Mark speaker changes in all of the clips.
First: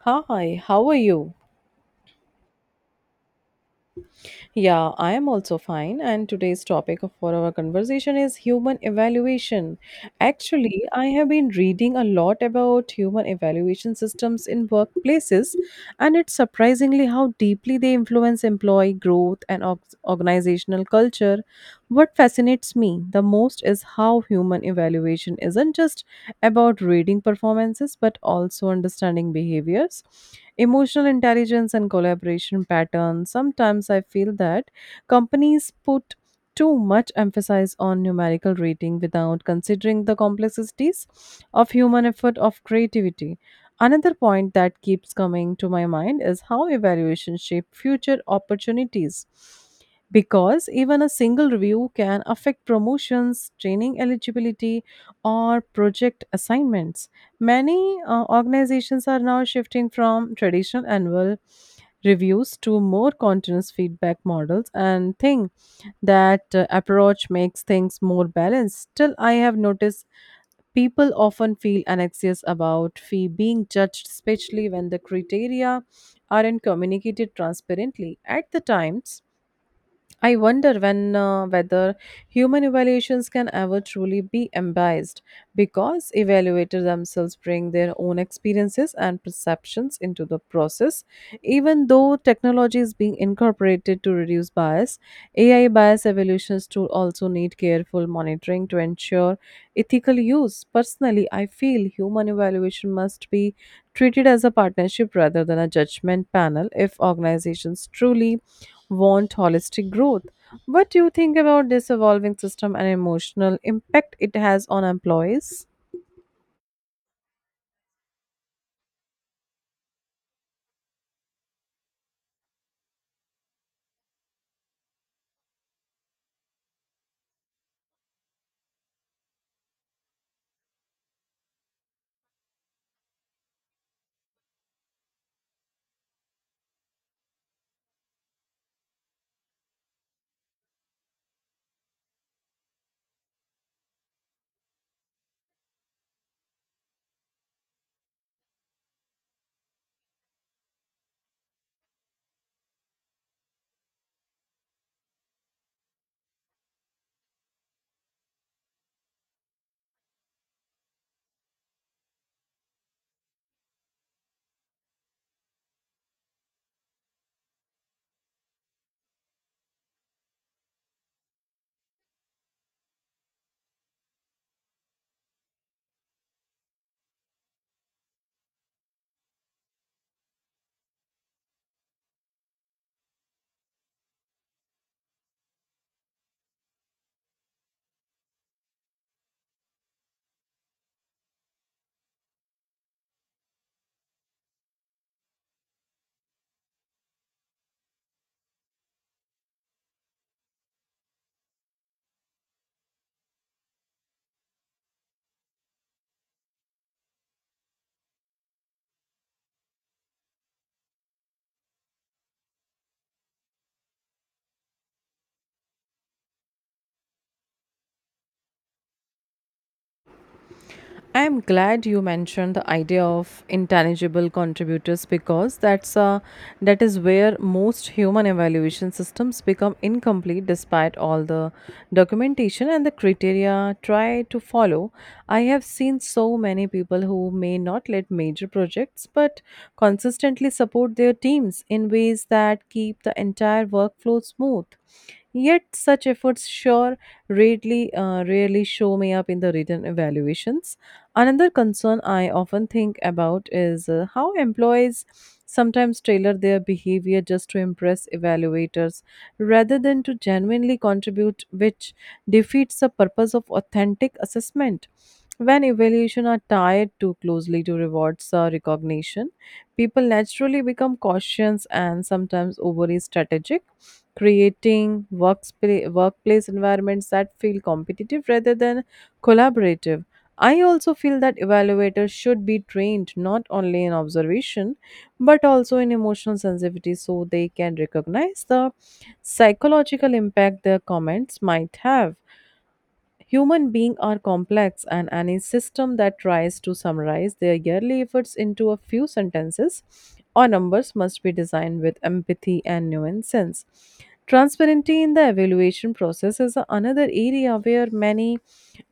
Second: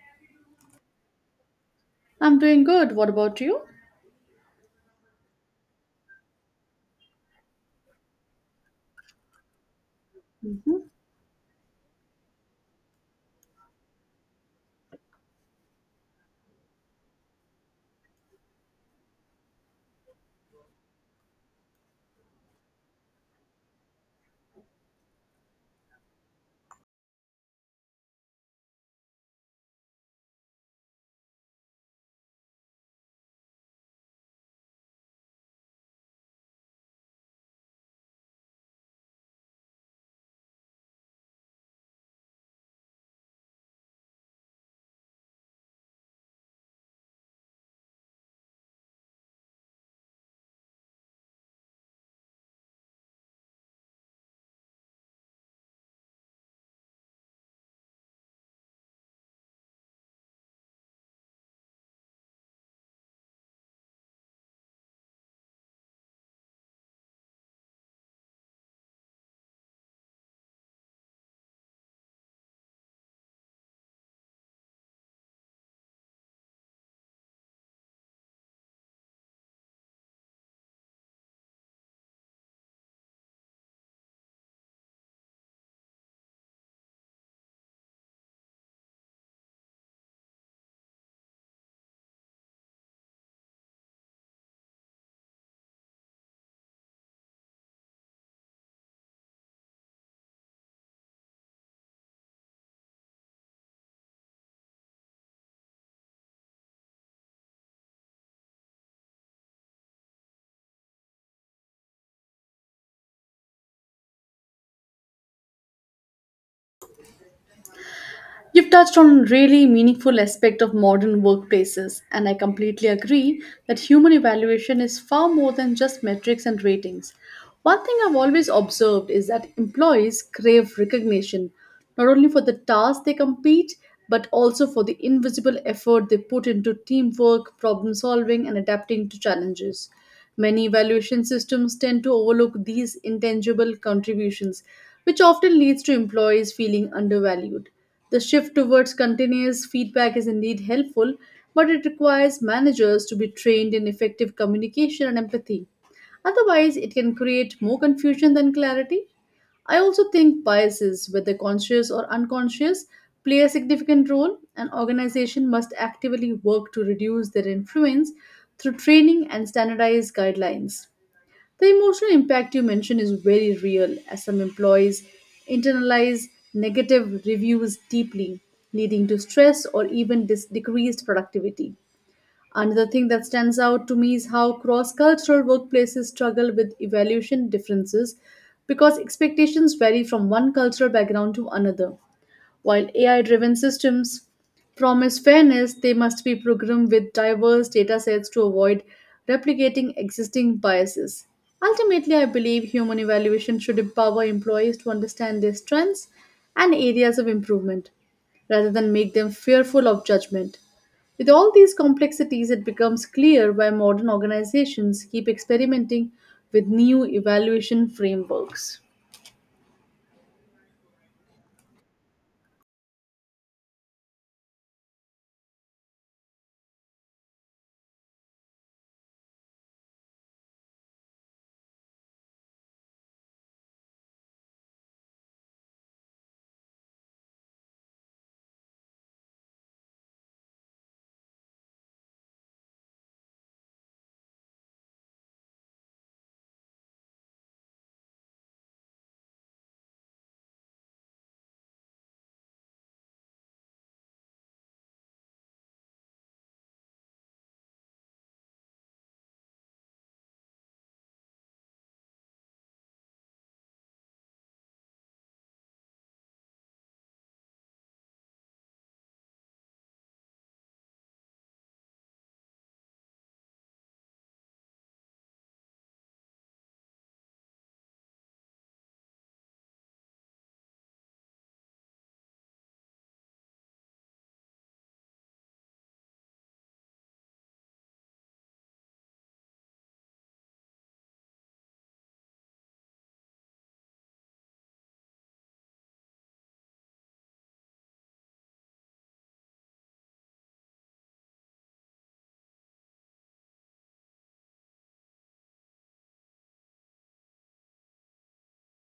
Speaker 1: Hi, how are you?
Speaker 2: I'm doing good. What about you?
Speaker 1: Yeah, I am also fine. And today's for our conversation is human evaluation. Actually,
Speaker 2: Mhm.
Speaker 1: I have been reading a lot about human evaluation systems in workplaces, and it's surprisingly how deeply they influence employee growth and organizational culture. What fascinates me the most is how human evaluation isn't just about reading performances but also understanding behaviors, emotional intelligence, and collaboration patterns. Sometimes I feel that companies put too much emphasis on numerical rating without considering the complexities of human effort of creativity. Another point that keeps coming to my mind is how evaluation shape future opportunities because even a single review can affect promotions, training eligibility, or project assignments. Many organizations are now shifting from traditional annual reviews to more continuous feedback models and think that approach makes things more balanced. Still, I have noticed people often feel anxious about fee being judged, especially when the criteria aren't communicated transparently at the times. I wonder when whether human evaluations can ever truly be unbiased because evaluators themselves bring their own experiences and perceptions into the process. Even though technology is being incorporated to reduce bias, AI bias evaluations tool also need careful monitoring to ensure ethical use. Personally, I feel human evaluation must be treated as a partnership rather than a judgment panel if organizations truly want holistic growth. What do you think about this evolving system and emotional impact it has on employees?
Speaker 2: You've touched on a really meaningful aspect of modern workplaces, and I completely agree that human evaluation is far more than just metrics and ratings. One thing I've always observed is that employees crave recognition, not only for the tasks they compete, but also for the invisible effort they put into teamwork, problem solving, and adapting to challenges. Many evaluation systems tend to overlook these intangible contributions, which often leads to employees feeling undervalued. The shift towards continuous feedback is indeed helpful, but it requires managers to be trained in effective communication and empathy. Otherwise, it can create more confusion than clarity. I also think biases, whether conscious or unconscious, play a significant role. An organization must actively work to reduce their influence through training and standardized guidelines. The emotional impact you mentioned is very real, as some employees internalize negative reviews deeply, leading to stress or even decreased productivity. Another thing that stands out to me is how cross cultural workplaces struggle with evaluation differences because expectations vary from one cultural background to another. While AI driven systems promise fairness, they must be programmed with diverse data sets to avoid replicating existing biases. Ultimately, I believe human evaluation should empower employees to understand their strengths and areas of improvement rather than make them fearful of judgment. With all these complexities, it becomes clear why modern organizations keep experimenting with new evaluation frameworks.
Speaker 1: I am glad you mentioned the idea of intangible contributors because that is where most human evaluation systems become incomplete despite all the documentation and the criteria try to follow. I have seen so many people who may not lead major projects but consistently support their teams in ways that keep the entire workflow smooth. Yet such efforts sure rarely show me up in the written evaluations. Another concern I often think about is how employees sometimes tailor their behavior just to impress evaluators rather than to genuinely contribute, which defeats the purpose of authentic assessment. When evaluation are tied too closely to rewards or recognition, people naturally become cautious and sometimes overly strategic, creating workplace environments that feel competitive rather than collaborative. I also feel that evaluators should be trained not only in observation but also in emotional sensitivity so they can recognize the psychological impact their comments might have. Human beings are complex, and any system that tries to summarize their yearly efforts into a few sentences or numbers must be designed with empathy and nuance. Transparency in the evaluation process is another area where many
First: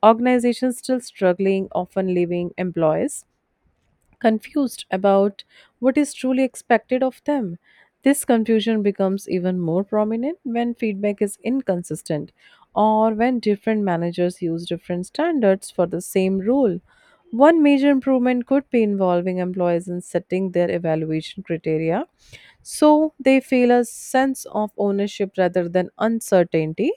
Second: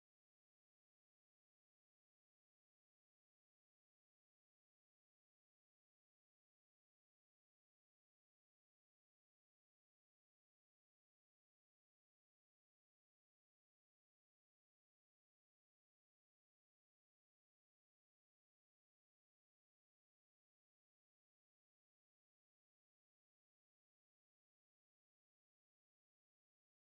Speaker 1: organizations still struggling, often leaving employees confused about what is truly expected of them. This confusion becomes even more prominent when feedback is inconsistent or when different managers use different standards for the same role. One major improvement could be involving employees in setting their evaluation criteria so they feel a sense of ownership rather than uncertainty.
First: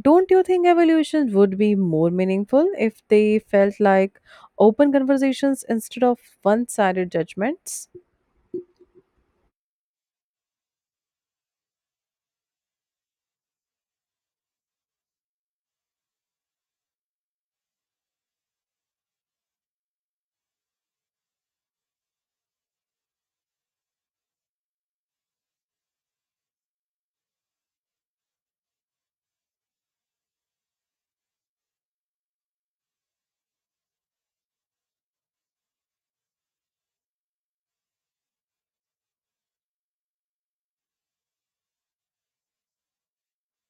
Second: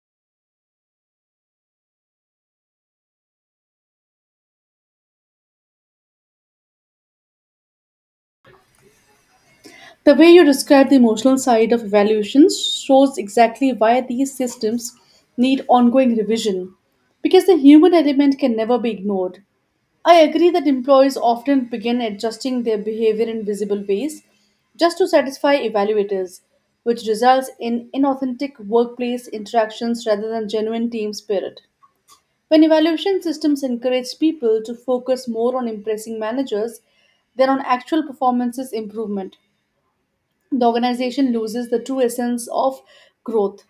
Speaker 1: Don't you think evolution would be more meaningful if they felt like open conversations instead of one sided judgments?
Speaker 2: The way you describe the emotional side of evaluations shows exactly why these systems need ongoing revision, because the human element can never be ignored. I agree that employers often begin adjusting their behavior in visible ways just to satisfy evaluators, which results in inauthentic workplace interactions rather than genuine team spirit. When evaluation systems encourage people to focus more on impressing managers than on actual performances improvement, the organization loses the true essence of growth.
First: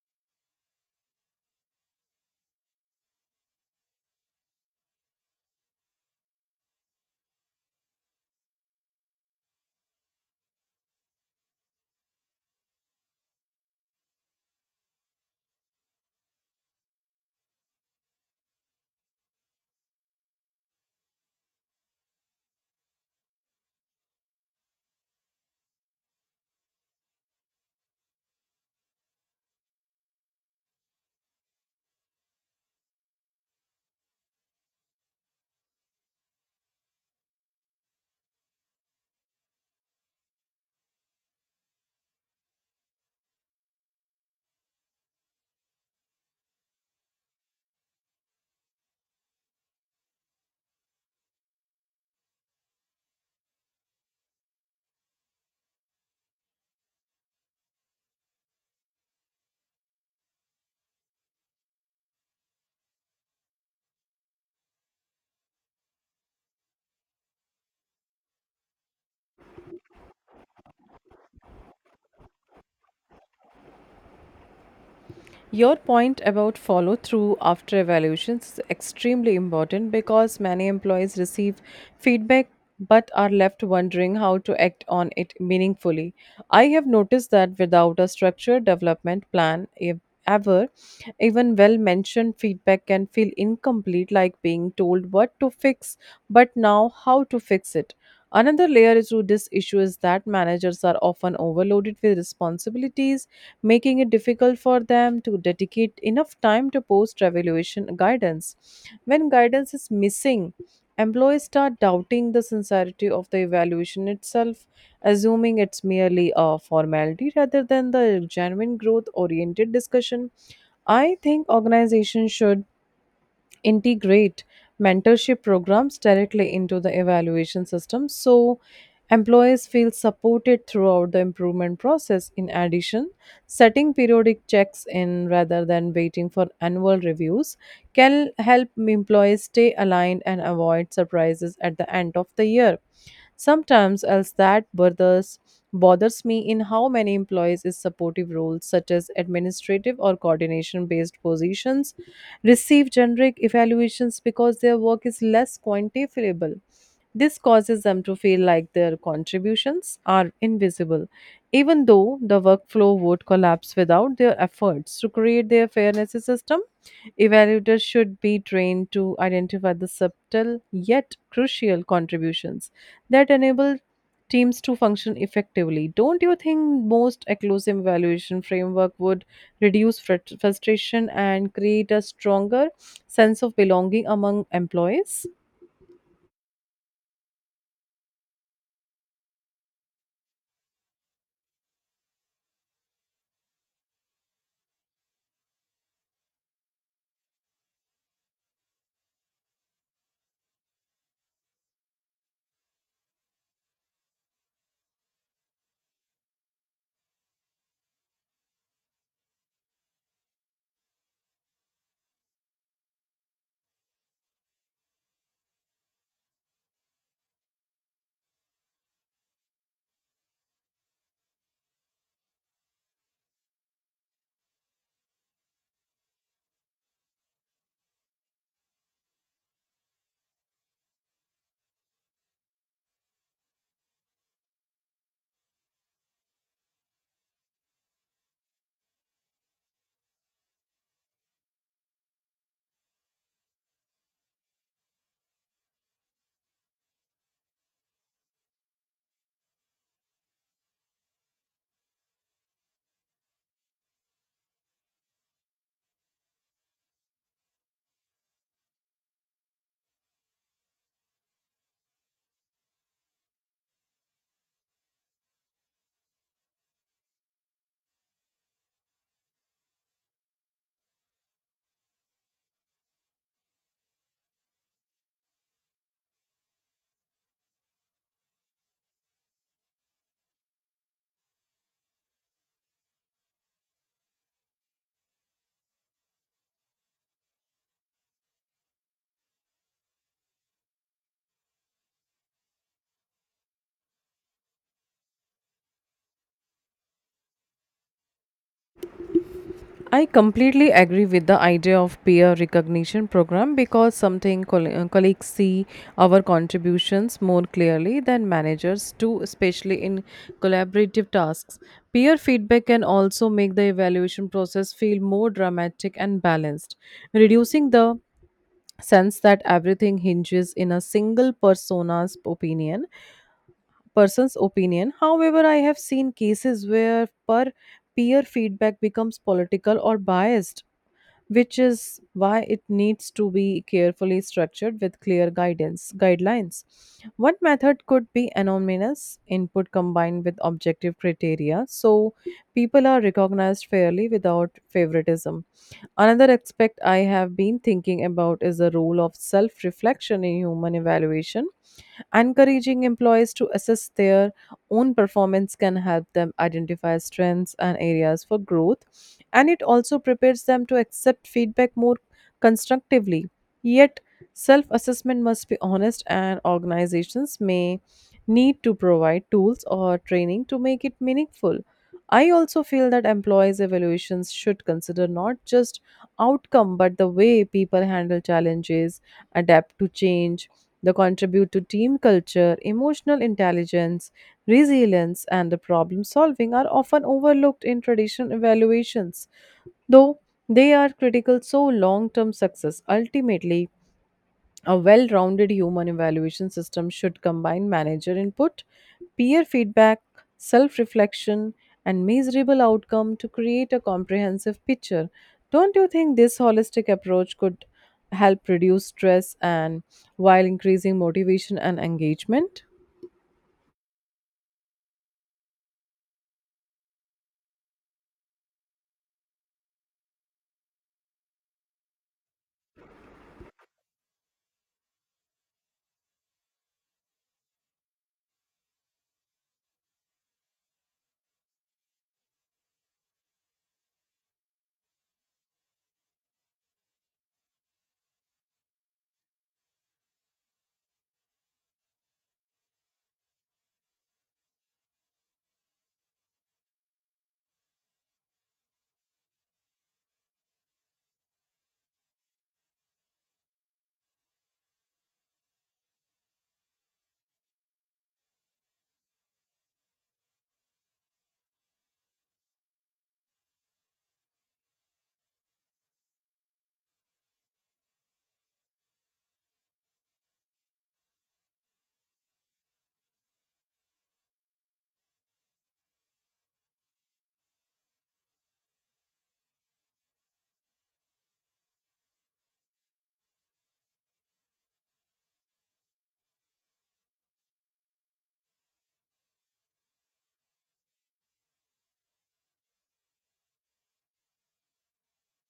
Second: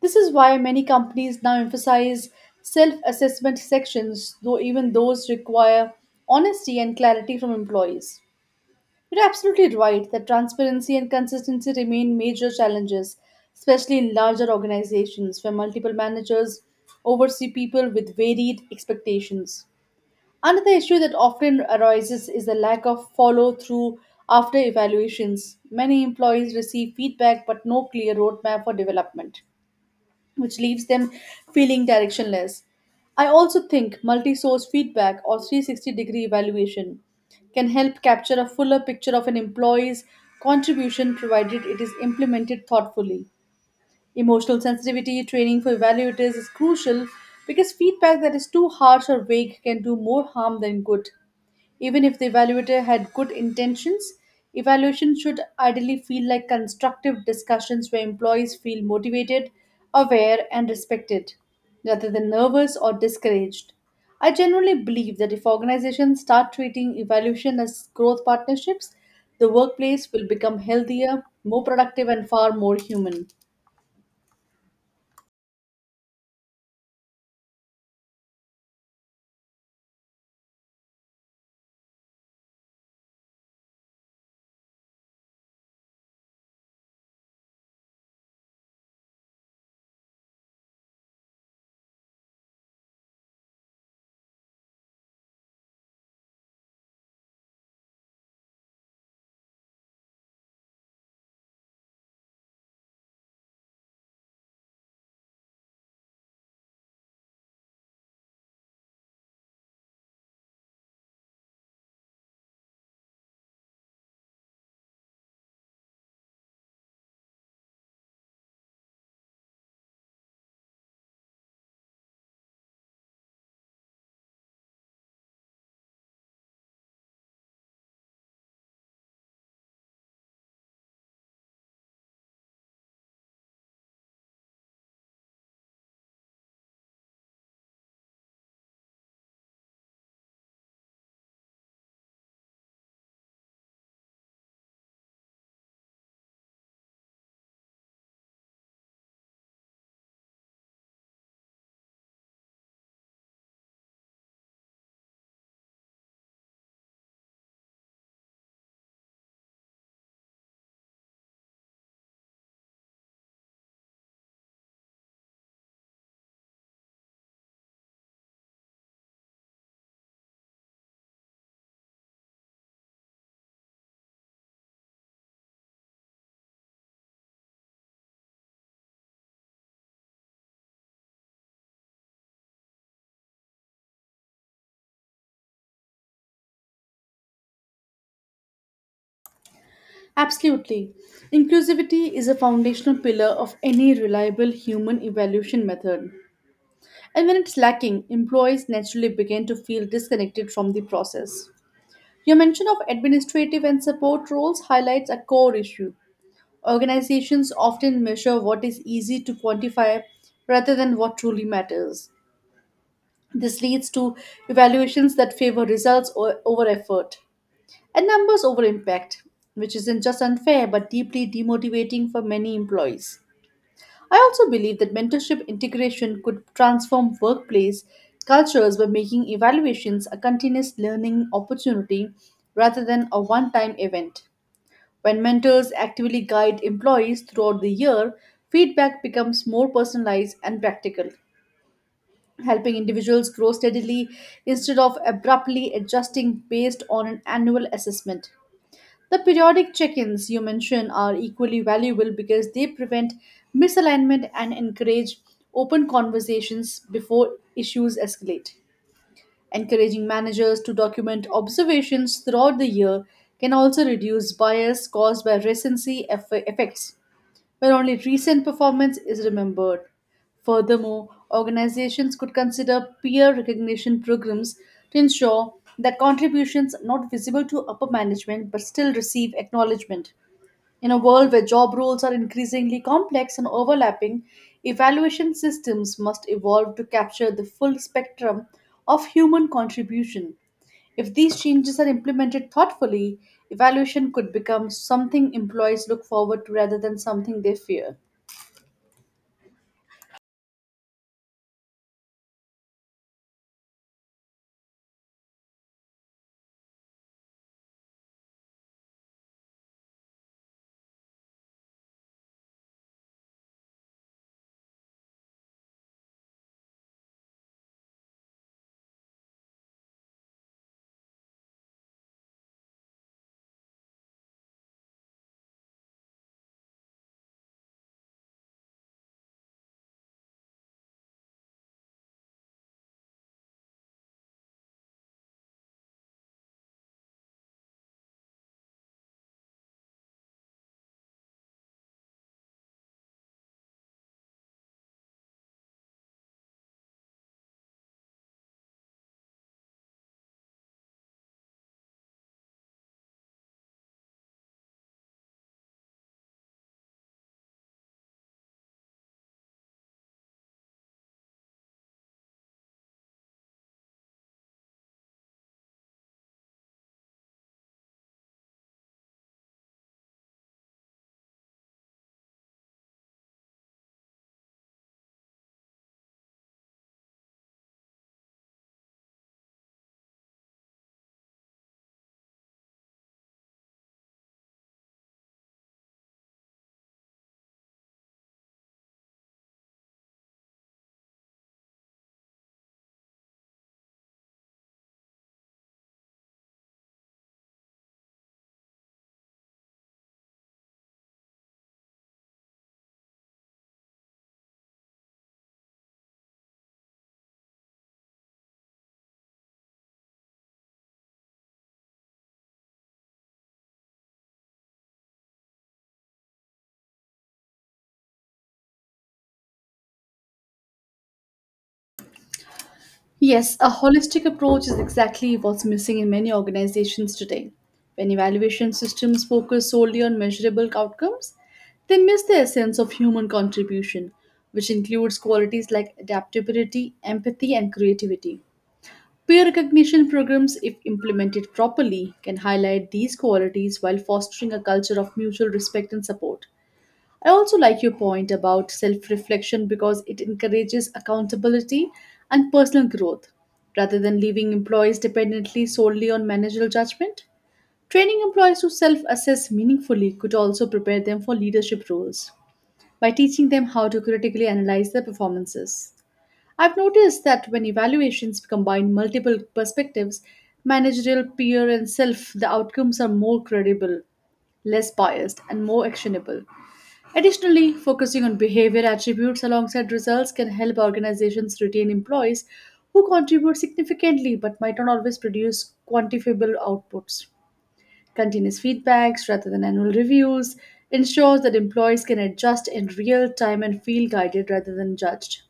Speaker 2: This is why many companies now emphasize self assessment sections, though even those require honesty and clarity from employees. You're absolutely right that transparency and consistency remain major challenges, especially in larger organizations where multiple managers oversee people with varied expectations. Another issue that often arises is the lack of follow through after evaluations. Many employees receive feedback but no clear roadmap for development, which leaves them feeling directionless. I also think multi source feedback or 360 degree evaluation can help capture a fuller picture of an employee's contribution provided it is implemented thoughtfully. Emotional sensitivity training for evaluators is crucial because feedback that is too harsh or vague can do more harm than good. Even if the evaluator had good intentions, evaluation should ideally feel like constructive discussions where employees feel motivated, aware, and respected, rather than nervous or discouraged. I generally believe that if organizations start treating evaluation as growth partnerships, the workplace will become healthier, more productive, and far more human.
Speaker 1: Your point about follow through after evaluations is extremely important because many employees receive feedback but are left wondering how to act on it meaningfully. I have noticed that without a structured development plan, if ever, even well mentioned feedback can feel incomplete, like being told what to fix, but now how to fix it. Another layer to this issue is that managers are often overloaded with responsibilities making it difficult for them to dedicate enough time to post evaluation guidance. When guidance is missing, employees start doubting the sincerity of the evaluation itself, assuming it's merely a formality rather than the genuine growth oriented discussion. I think organizations should integrate mentorship programs directly into the evaluation system so employees feel supported throughout the improvement process. In addition, setting periodic checks in rather than waiting for annual reviews can help employees stay aligned and avoid surprises at the end of the year. Sometimes else that bothers me in how many employees is supportive roles such as administrative or coordination based positions receive generic evaluations because their work is less quantifiable. This causes them to feel like their contributions are invisible, even though the workflow would collapse without their efforts to create their fairness system. Evaluators should be trained to identify the subtle yet crucial contributions that enable teams to function effectively. Don't you think most inclusive evaluation framework would reduce frustration and create a stronger sense of belonging among employees?
Speaker 2: Absolutely. Inclusivity is a foundational pillar of any reliable human evaluation method. And when it's lacking, employees naturally begin to feel disconnected from the process. Your mention of administrative and support roles highlights a core issue. Organizations often measure what is easy to quantify rather than what truly matters. This leads to evaluations that favor results over effort. And numbers over impact, which isn't just unfair but deeply demotivating for many employees. I also believe that mentorship integration could transform workplace cultures by making evaluations a continuous learning opportunity rather than a one time event. When mentors actively guide employees throughout the year, feedback becomes more personalized and practical, helping individuals grow steadily instead of abruptly adjusting based on an annual assessment. The periodic check ins you mention are equally valuable because they prevent misalignment and encourage open conversations before issues escalate. Encouraging managers to document observations throughout the year can also reduce bias caused by recency effects where only recent performance is remembered. Furthermore, organizations could consider peer recognition programs to ensure that contributions not visible to upper management but still receive acknowledgement. In a world where job roles are increasingly complex and overlapping, evaluation systems must evolve to capture the full spectrum of human contribution. If these changes are implemented thoughtfully, evaluation could become something employees look forward to rather than something they fear.
Speaker 1: I completely agree with the idea of peer recognition program because something colleagues see our contributions more clearly than managers do, especially in collaborative tasks. Peer feedback can also make the evaluation process feel more dramatic and balanced, reducing the sense that everything hinges in a single persona's opinion person's opinion. However, I have seen cases where per peer feedback becomes political or biased, which is why it needs to be carefully structured with clear guidance guidelines. One method could be anonymous input combined with objective criteria so people are recognized fairly without favoritism. Another aspect I have been thinking about is the role of self reflection in human evaluation. Encouraging employees to assess their own performance can help them identify strengths and areas for growth, and it also prepares them to accept feedback more constructively. Yet, self assessment must be honest, and organizations may need to provide tools or training to make it meaningful. I also feel that employees' evaluations should consider not just outcome but the way people handle challenges, adapt to change, they contribute to team culture, emotional intelligence, resilience, and the problem solving are often overlooked in traditional evaluations, though they are critical to long term success. Ultimately, a well rounded human evaluation system should combine manager input, peer feedback, self reflection, and measurable outcome to create a comprehensive picture. Don't you think this holistic approach could help reduce stress and while increasing motivation and engagement?
Speaker 2: Yes, a holistic approach is exactly what's missing in many organizations today. When evaluation systems focus solely on measurable outcomes, they miss the essence of human contribution, which includes qualities like adaptability, empathy, and creativity. Peer recognition programs, if implemented properly, can highlight these qualities while fostering a culture of mutual respect and support. I also like your point about self reflection because it encourages accountability and personal growth rather than leaving employees dependently solely on managerial judgment. Training employees to self assess meaningfully could also prepare them for leadership roles by teaching them how to critically analyze their performances. I've noticed that when evaluations combine multiple perspectives, managerial, peer, and self, the outcomes are more credible, less biased, and more actionable. Additionally, focusing on behavior attributes alongside results can help organizations retain employees who contribute significantly but might not always produce quantifiable outputs. Continuous feedbacks rather than annual reviews ensures that employees can adjust in real time and feel guided rather than judged.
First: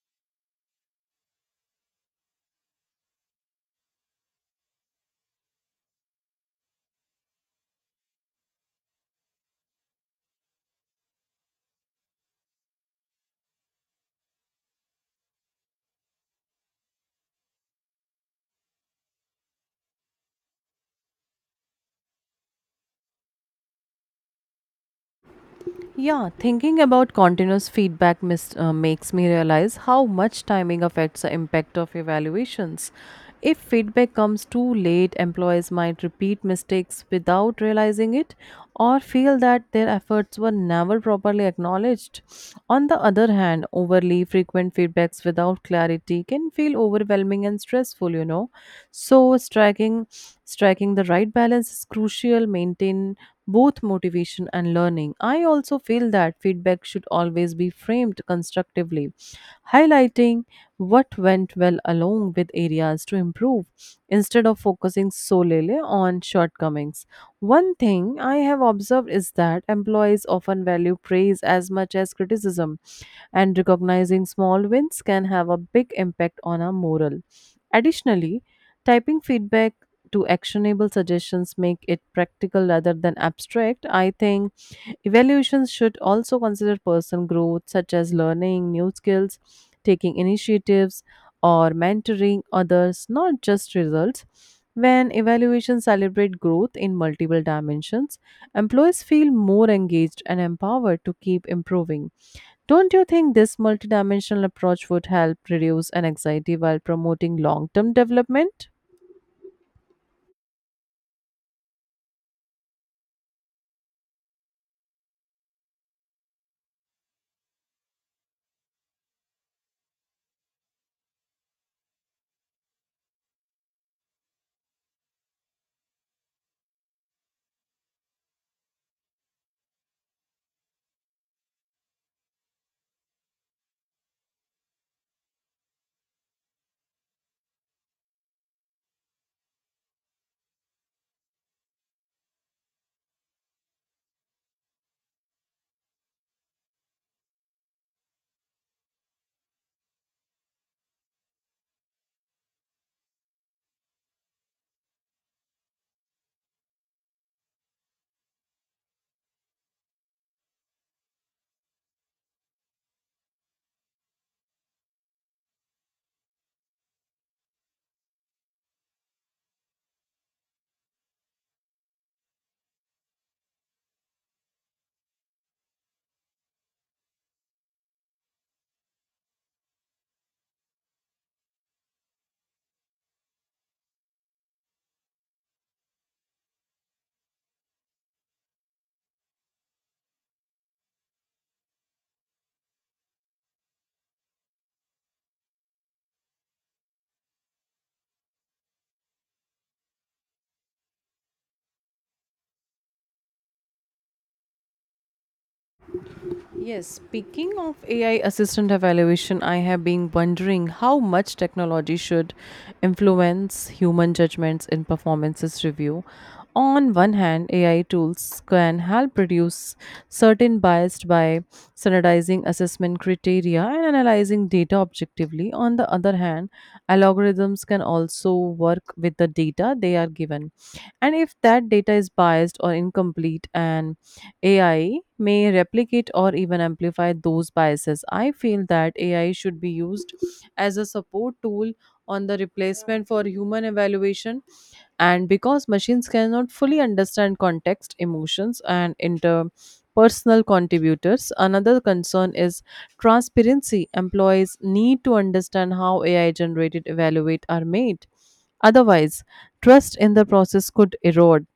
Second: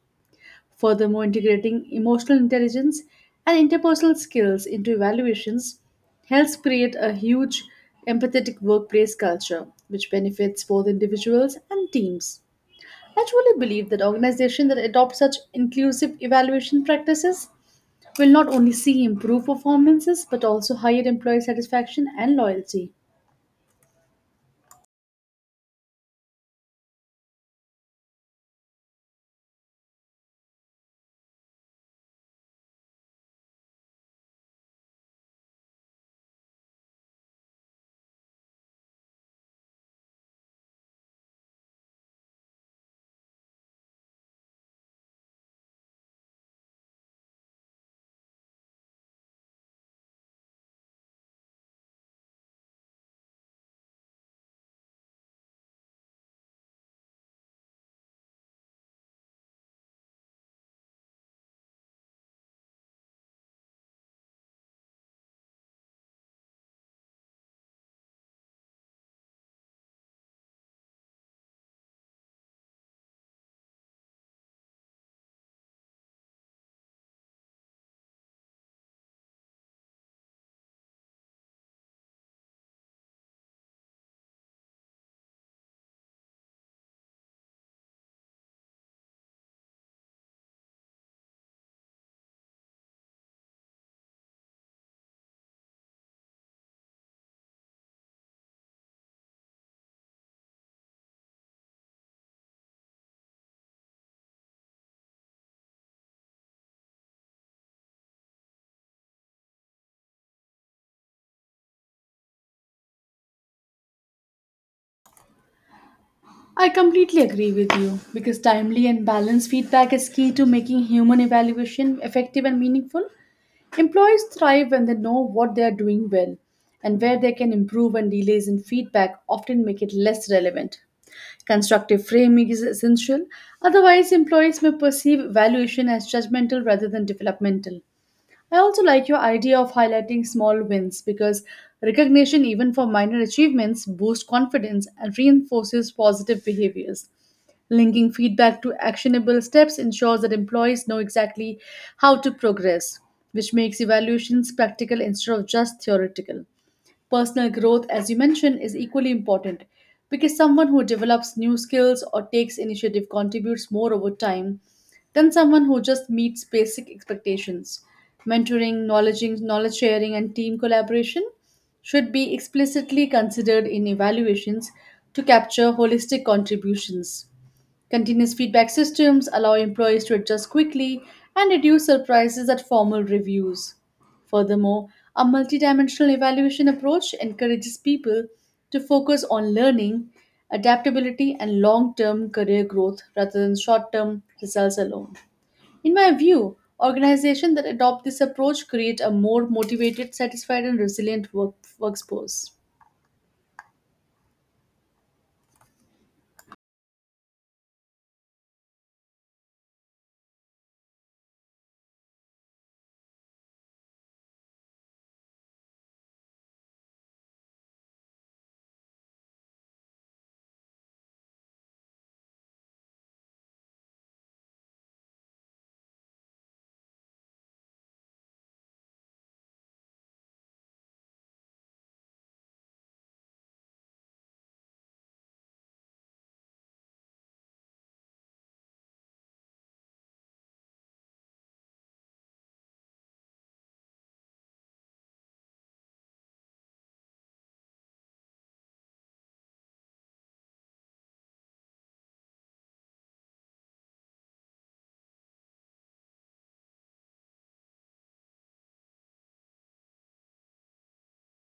Speaker 2: Furthermore, integrating emotional intelligence and interpersonal skills into evaluations helps create a huge empathetic workplace culture, which benefits both individuals and teams. I truly believe that organizations that adopt such inclusive evaluation practices will not only see improved performances but also higher employee satisfaction and loyalty.
Speaker 1: Yeah, thinking about continuous feedback makes me realize how much timing affects the impact of evaluations. If feedback comes too late, employees might repeat mistakes without realizing it or feel that their efforts were never properly acknowledged. On the other hand, overly frequent feedbacks without clarity can feel overwhelming and stressful, you know. So striking the right balance is crucial maintain both motivation and learning. I also feel that feedback should always be framed constructively, highlighting what went well along with areas to improve instead of focusing solely on shortcomings. One thing I have observed is that employees often value praise as much as criticism, and recognizing small wins can have a big impact on our morale. Additionally, typing feedback to actionable suggestions make it practical rather than abstract, I think. Evaluations should also consider personal growth, such as learning new skills, taking initiatives, or mentoring others, not just results. When evaluations celebrate growth in multiple dimensions, employees feel more engaged and empowered to keep improving. Don't you think this multidimensional approach would help reduce an anxiety while promoting long term development?
Speaker 2: I completely agree with you because timely and balanced feedback is key to making human evaluation effective and meaningful. Employees thrive when they know what they are doing well and where they can improve, and delays in feedback often make it less relevant. Constructive framing is essential, otherwise, employees may perceive evaluation as judgmental rather than developmental. I also like your idea of highlighting small wins because recognition, even for minor achievements, boosts confidence and reinforces positive behaviors. Linking feedback to actionable steps ensures that employees know exactly how to progress, which makes evaluations practical instead of just theoretical. Personal growth, as you mentioned, is equally important because someone who develops new skills or takes initiative contributes more over time than someone who just meets basic expectations. Mentoring, knowledge sharing, and team collaboration should be explicitly considered in evaluations to capture holistic contributions. Continuous feedback systems allow employees to adjust quickly and reduce surprises at formal reviews. Furthermore, a multidimensional evaluation approach encourages people to focus on learning, adaptability, and long term career growth rather than short term results alone. In my view, organizations that adopt this approach create a more motivated, satisfied, and resilient workforce.
Speaker 1: Yes, speaking of AI assistant evaluation, I have been wondering how much technology should influence human judgments in performances review. On one hand, AI tools can help reduce certain bias by standardizing assessment criteria and analyzing data objectively. On the other hand, algorithms can also work with the data they are given. And if that data is biased or incomplete and AI may replicate or even amplify those biases. I feel that AI should be used as a support tool on the replacement for human evaluation, and because machines cannot fully understand context emotions and interpersonal contributors, another concern is transparency. Employees need to understand how AI generated evaluate are made, otherwise trust in the process could erode.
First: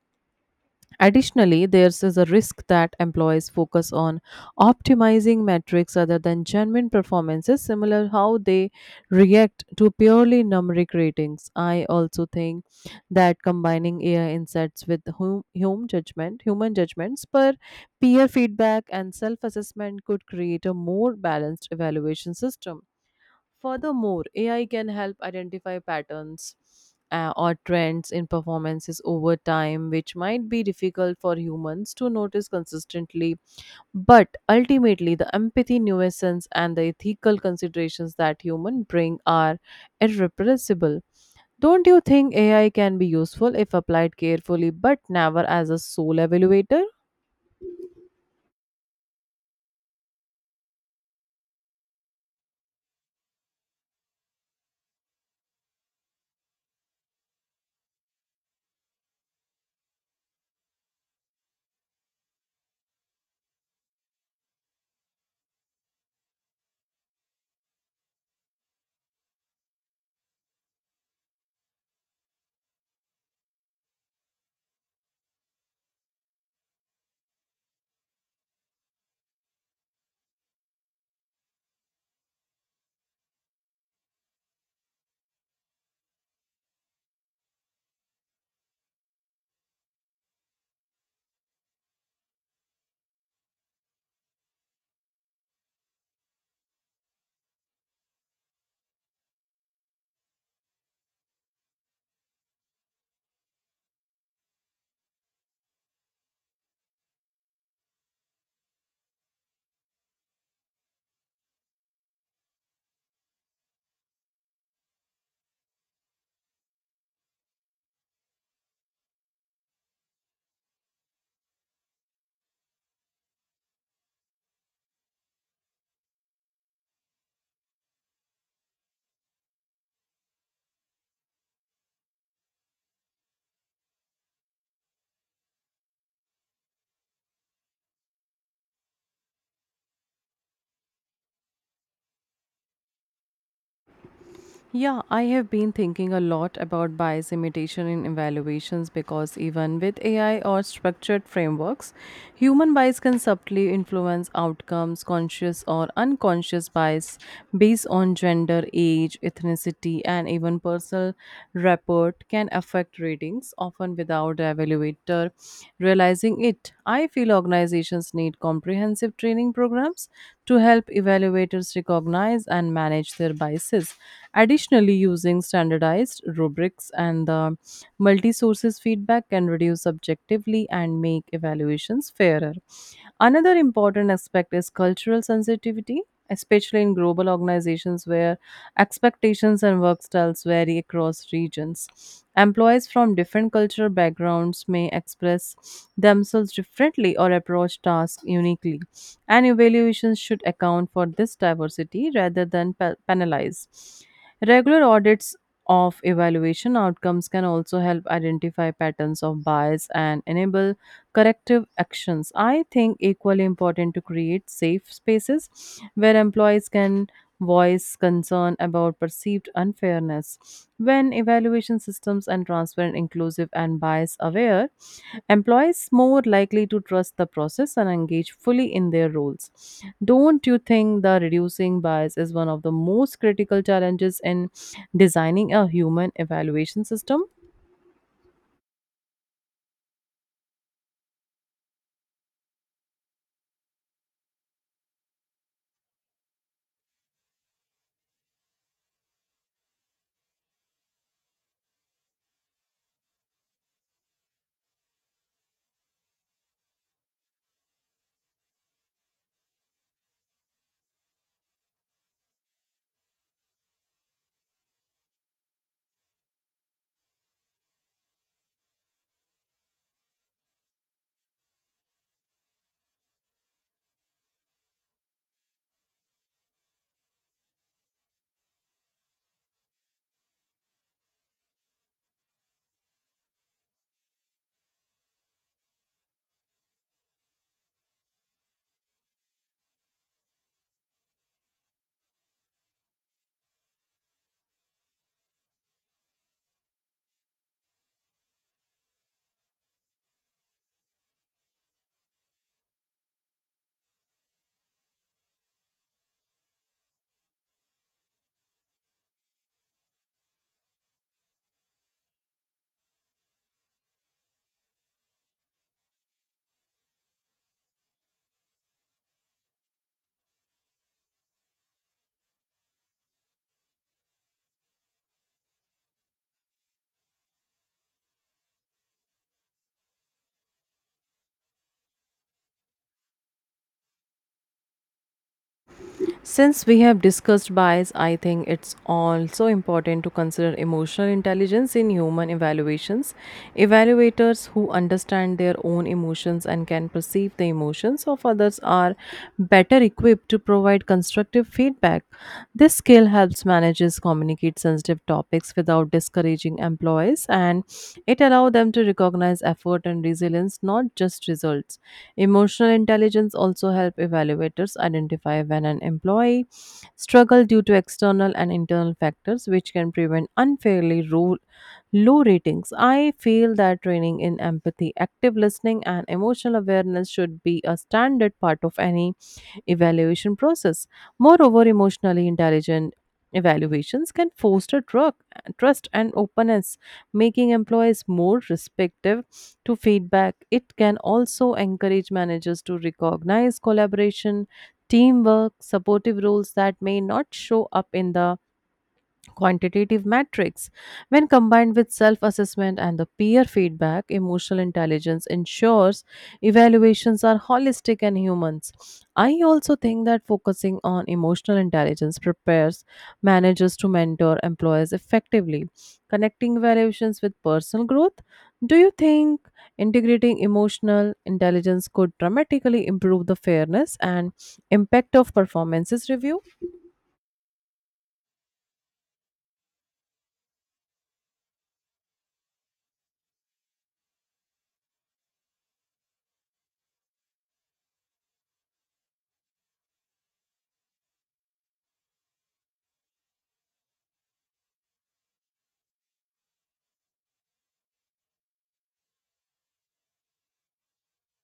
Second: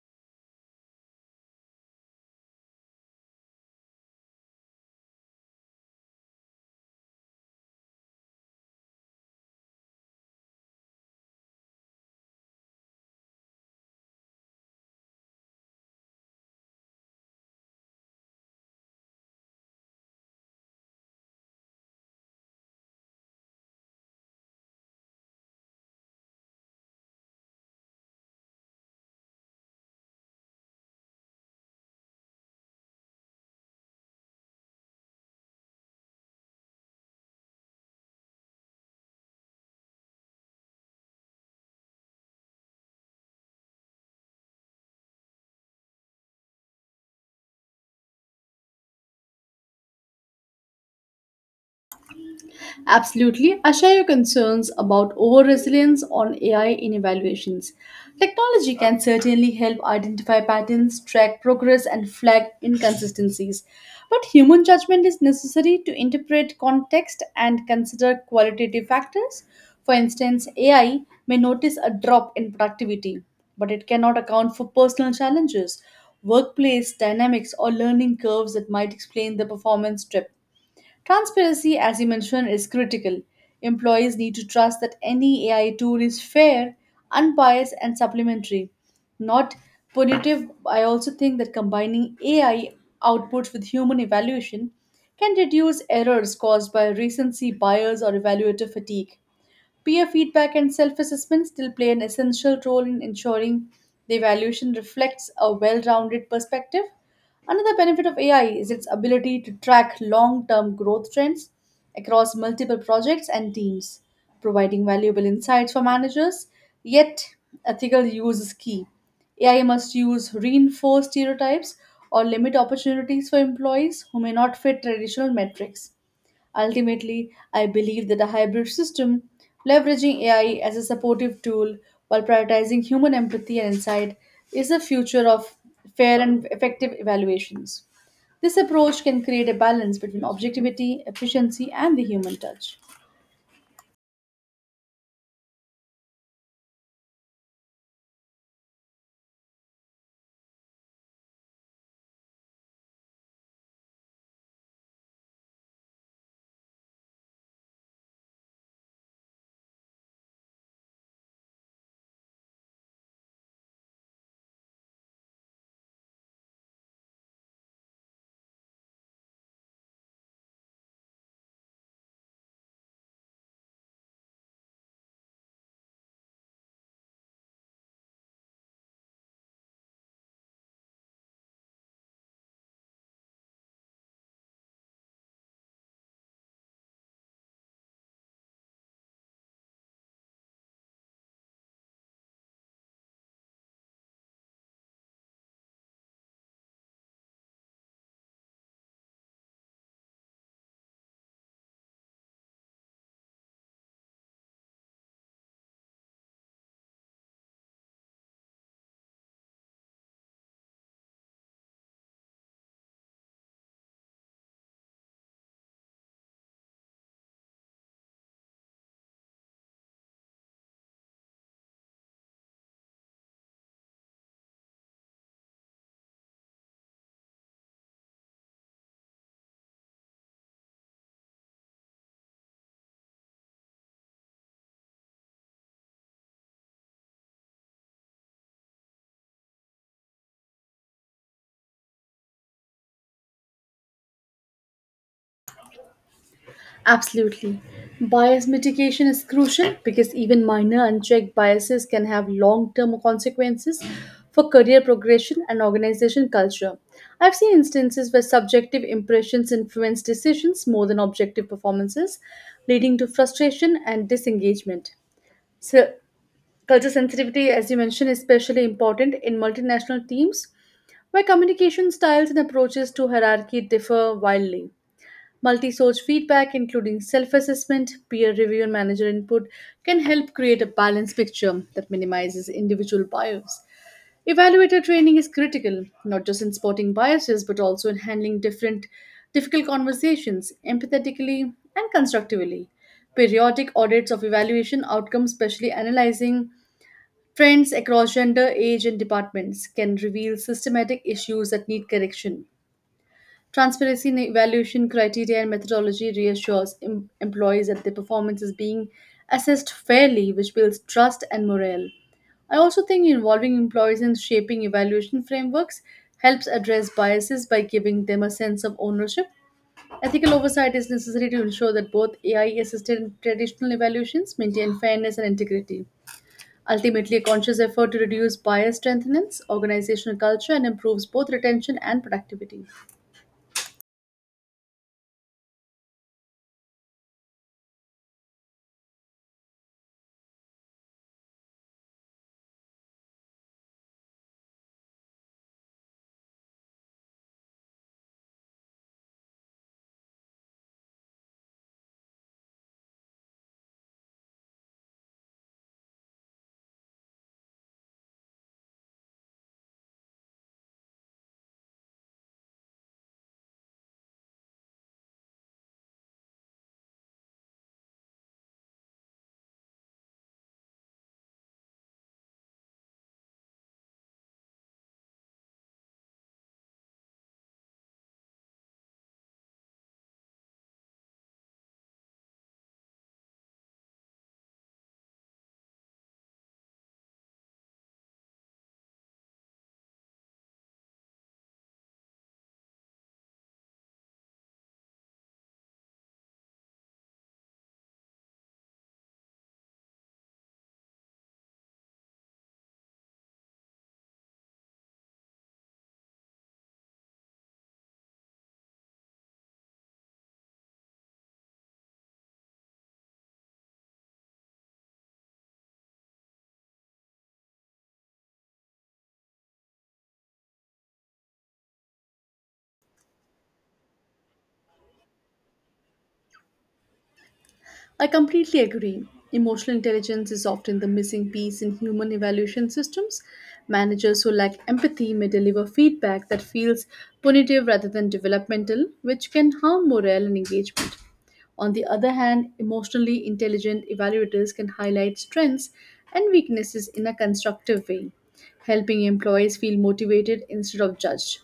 Speaker 1: Additionally, there is a risk that employees focus on optimizing metrics other than genuine performances, similar how they react to purely numeric ratings. I also think that combining AI insights with human judgments, per peer feedback, and self-assessment could create a more balanced evaluation system. Furthermore, AI can help identify patterns or trends in performances over time, which might be difficult for humans to notice consistently. But ultimately, the empathy, nuisance, and the ethical considerations that humans bring are irrepressible. Don't you think AI can be useful if applied carefully, but never as a sole evaluator?
Speaker 2: Absolutely. I share your concerns about over resilience on AI in evaluations. Technology can certainly help identify patterns, track progress, and flag inconsistencies. But human judgment is necessary to interpret context and consider qualitative factors. For instance, AI may notice a drop in productivity, but it cannot account for personal challenges, workplace dynamics, or learning curves that might explain the performance dip. Transparency, as you mentioned, is critical. Employees need to trust that any AI tool is fair, unbiased, and supplementary, not punitive. I also think that combining AI outputs with human evaluation can reduce errors caused by recency bias or evaluative fatigue. Peer feedback and self assessment still play an essential role in ensuring the evaluation reflects a well rounded perspective. Another benefit of AI is its ability to track long term growth trends across multiple projects and teams, providing valuable insights for managers. Yet, ethical use is key. AI must use reinforce stereotypes or limit opportunities for employees who may not fit traditional metrics. Ultimately, I believe that a hybrid system, leveraging AI as a supportive tool while prioritizing human empathy and insight, is the future of fair and effective evaluations. This approach can create a balance between objectivity, efficiency, and the human touch.
Speaker 1: Yeah, I have been thinking a lot about bias imitation in evaluations because even with AI or structured frameworks, human bias can subtly influence outcomes, conscious or unconscious bias based on gender, age, ethnicity, and even personal rapport can affect ratings, often without the evaluator realizing it. I feel organizations need comprehensive training programs to help evaluators recognize and manage their biases. Additionally, using standardized rubrics and the multi sources feedback can reduce subjectively and make evaluations fairer. Another important aspect is cultural sensitivity, especially in global organizations where expectations and work styles vary across regions. Employees from different cultural backgrounds may express themselves differently or approach tasks uniquely, and evaluations should account for this diversity rather than penalize. Regular audits of evaluation outcomes can also help identify patterns of bias and enable corrective actions. I think equally important to create safe spaces where employees can voice concern about perceived unfairness. When evaluation systems and transparent, inclusive, and bias aware, employees more likely to trust the process and engage fully in their roles. Don't you think the reducing bias is one of the most critical challenges in designing a human evaluation system?
Speaker 2: Absolutely. Bias mitigation is crucial because even minor unchecked biases can have long term consequences for career progression and organization culture. I've seen instances where subjective impressions influence decisions more than objective performances, leading to frustration and disengagement. So, culture sensitivity, as you mentioned, is especially important in multinational teams where communication styles and approaches to hierarchy differ wildly. Multi source feedback, including self assessment, peer review, and manager input, can help create a balanced picture that minimizes individual bias. Evaluator training is critical, not just in spotting biases, but also in handling different difficult conversations empathetically and constructively. Periodic audits of evaluation outcomes, especially analyzing trends across gender, age, and departments, can reveal systematic issues that need correction. Transparency in evaluation criteria and methodology reassures employees that their performance is being assessed fairly, which builds trust and morale. I also think involving employees in shaping evaluation frameworks helps address biases by giving them a sense of ownership. Ethical oversight is necessary to ensure that both AI assisted and traditional evaluations maintain fairness and integrity. Ultimately, a conscious effort to reduce bias strengthens organizational culture and improves both retention and productivity.
Speaker 1: Since we have discussed bias, I think it's also important to consider emotional intelligence in human evaluations. Evaluators who understand their own emotions and can perceive the emotions of others are better equipped to provide constructive feedback. This skill helps managers communicate sensitive topics without discouraging employees and it allows them to recognize effort and resilience, not just results. Emotional intelligence also help evaluators identify when an employee struggle due to external and internal factors which can prevent unfairly rule low ratings. I feel that training in empathy, active listening, and emotional awareness should be a standard part of any evaluation process. Moreover, emotionally intelligent evaluations can foster trust and openness, making employees more respectful to feedback. It can also encourage managers to recognize collaboration, teamwork, supportive roles that may not show up in the quantitative metrics, when combined with self assessment and the peer feedback, emotional intelligence ensures evaluations are holistic and humans. I also think that focusing on emotional intelligence prepares managers to mentor employees effectively, connecting evaluations with personal growth. Do you think integrating emotional intelligence could dramatically improve the fairness and impact of performances review?
Speaker 2: I completely agree. Emotional intelligence is often the missing piece in human evaluation systems. Managers who lack empathy may deliver feedback that feels punitive rather than developmental, which can harm morale and engagement. On the other hand, emotionally intelligent evaluators can highlight strengths and weaknesses in a constructive way, helping employees feel motivated instead of judged.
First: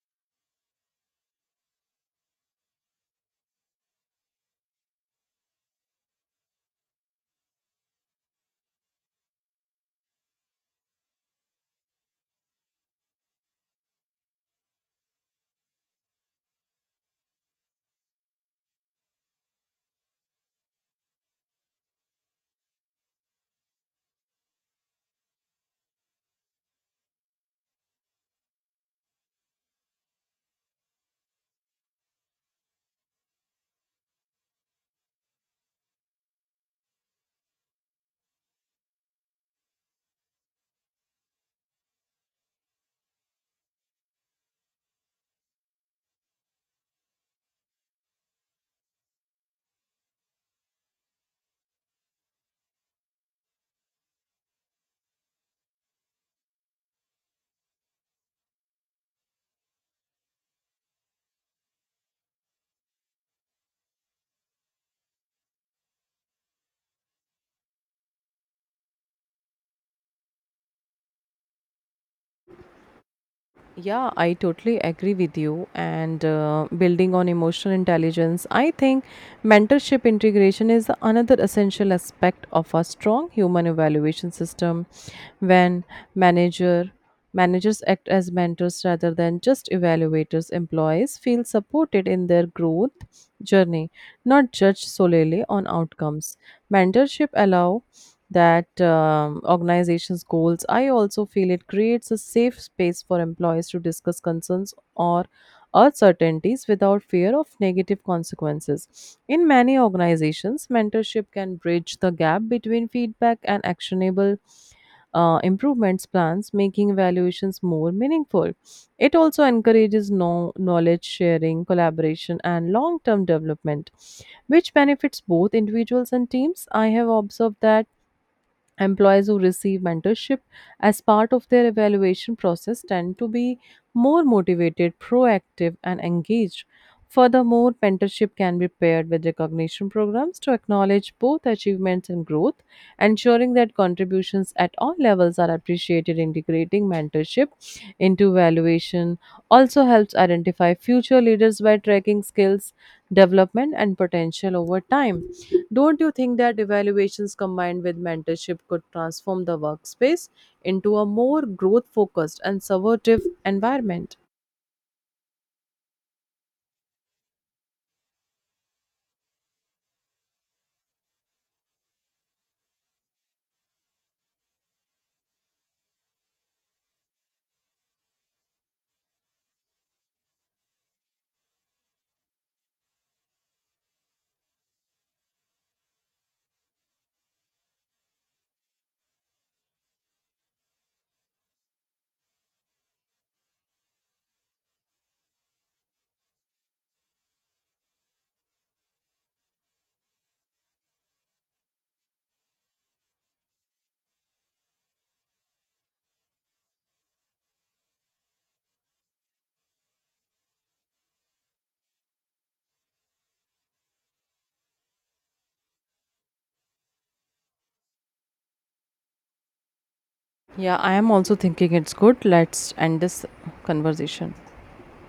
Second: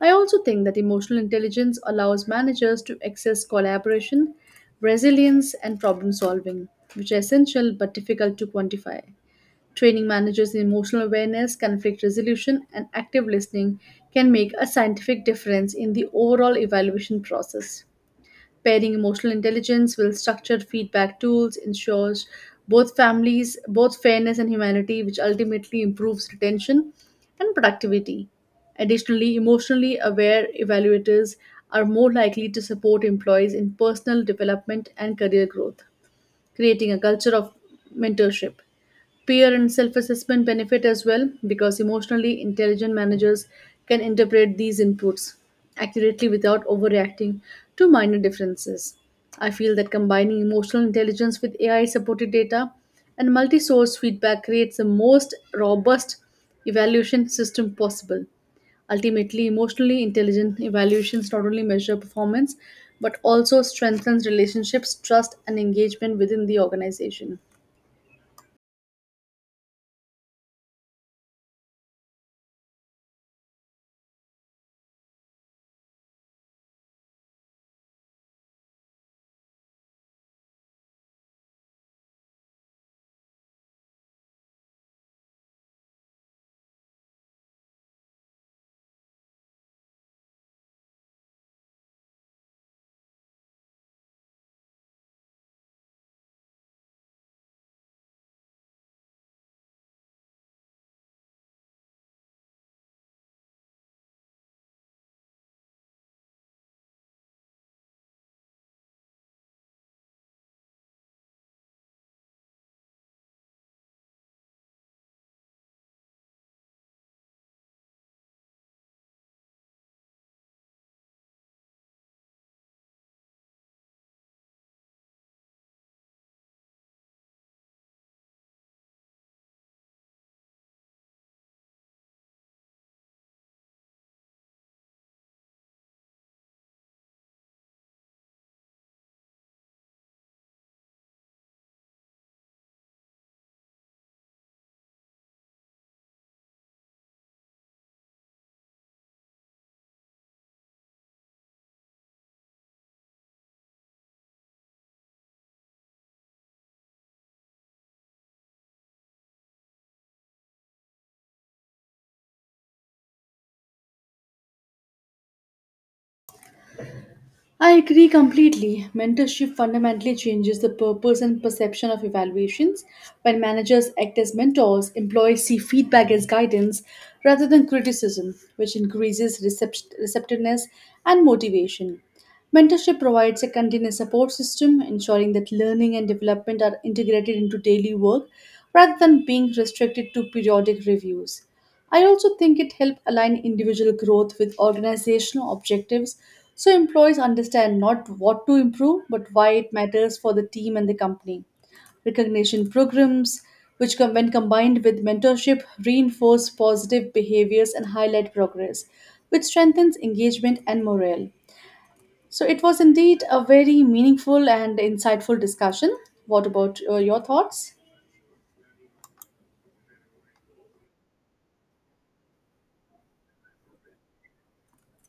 Speaker 2: I also think that emotional intelligence allows managers to access collaboration, resilience, and problem solving, which are essential but difficult to quantify. Training managers in emotional awareness, conflict resolution, and active listening can make a scientific difference in the overall evaluation process. Pairing emotional intelligence with structured feedback tools ensures both families both fairness and humanity, which ultimately improves retention and productivity. Additionally, emotionally aware evaluators are more likely to support employees in personal development and career growth, creating a culture of mentorship. Peer and self assessment benefit as well because emotionally intelligent managers can interpret these inputs accurately without overreacting to minor differences. I feel that combining emotional intelligence with AI supported data and multi source feedback creates the most robust evaluation system possible. Ultimately, emotionally intelligent evaluations not only measure performance but also strengthens relationships, trust, and engagement within the organization.
Speaker 1: Yeah, I totally agree with you. And building on emotional intelligence, I think mentorship integration is another essential aspect of a strong human evaluation system. When manager managers act as mentors rather than just evaluators, employees feel supported in their growth journey, not judged solely on outcomes. Mentorship allow that organization's goals. I also feel it creates a safe space for employees to discuss concerns or uncertainties without fear of negative consequences. In many organizations, mentorship can bridge the gap between feedback and actionable improvements plans, making evaluations more meaningful. It also encourages knowledge sharing, collaboration, and long term development, which benefits both individuals and teams. I have observed that employees who receive mentorship as part of their evaluation process tend to be more motivated, proactive, and engaged. Furthermore, mentorship can be paired with recognition programs to acknowledge both achievements and growth, ensuring that contributions at all levels are appreciated. Integrating mentorship into evaluation also helps identify future leaders by tracking skills development and potential over time. Don't you think that evaluations combined with mentorship could transform the workspace into a more growth focused and supportive environment?
Speaker 2: I agree completely. Mentorship fundamentally changes the purpose and perception of evaluations. When managers act as mentors, employees see feedback as guidance rather than criticism, which increases receptiveness and motivation. Mentorship provides a continuous support system, ensuring that learning and development are integrated into daily work rather than being restricted to periodic reviews. I also think it helps align individual growth with organizational objectives so employees understand not what to improve but why it matters for the team and the company. Recognition programs, when combined with mentorship, reinforce positive behaviors and highlight progress, which strengthens engagement and morale. So it was indeed a very meaningful and insightful discussion. What about your thoughts?
Speaker 1: Yeah, I am also thinking it's good. Let's end this conversation.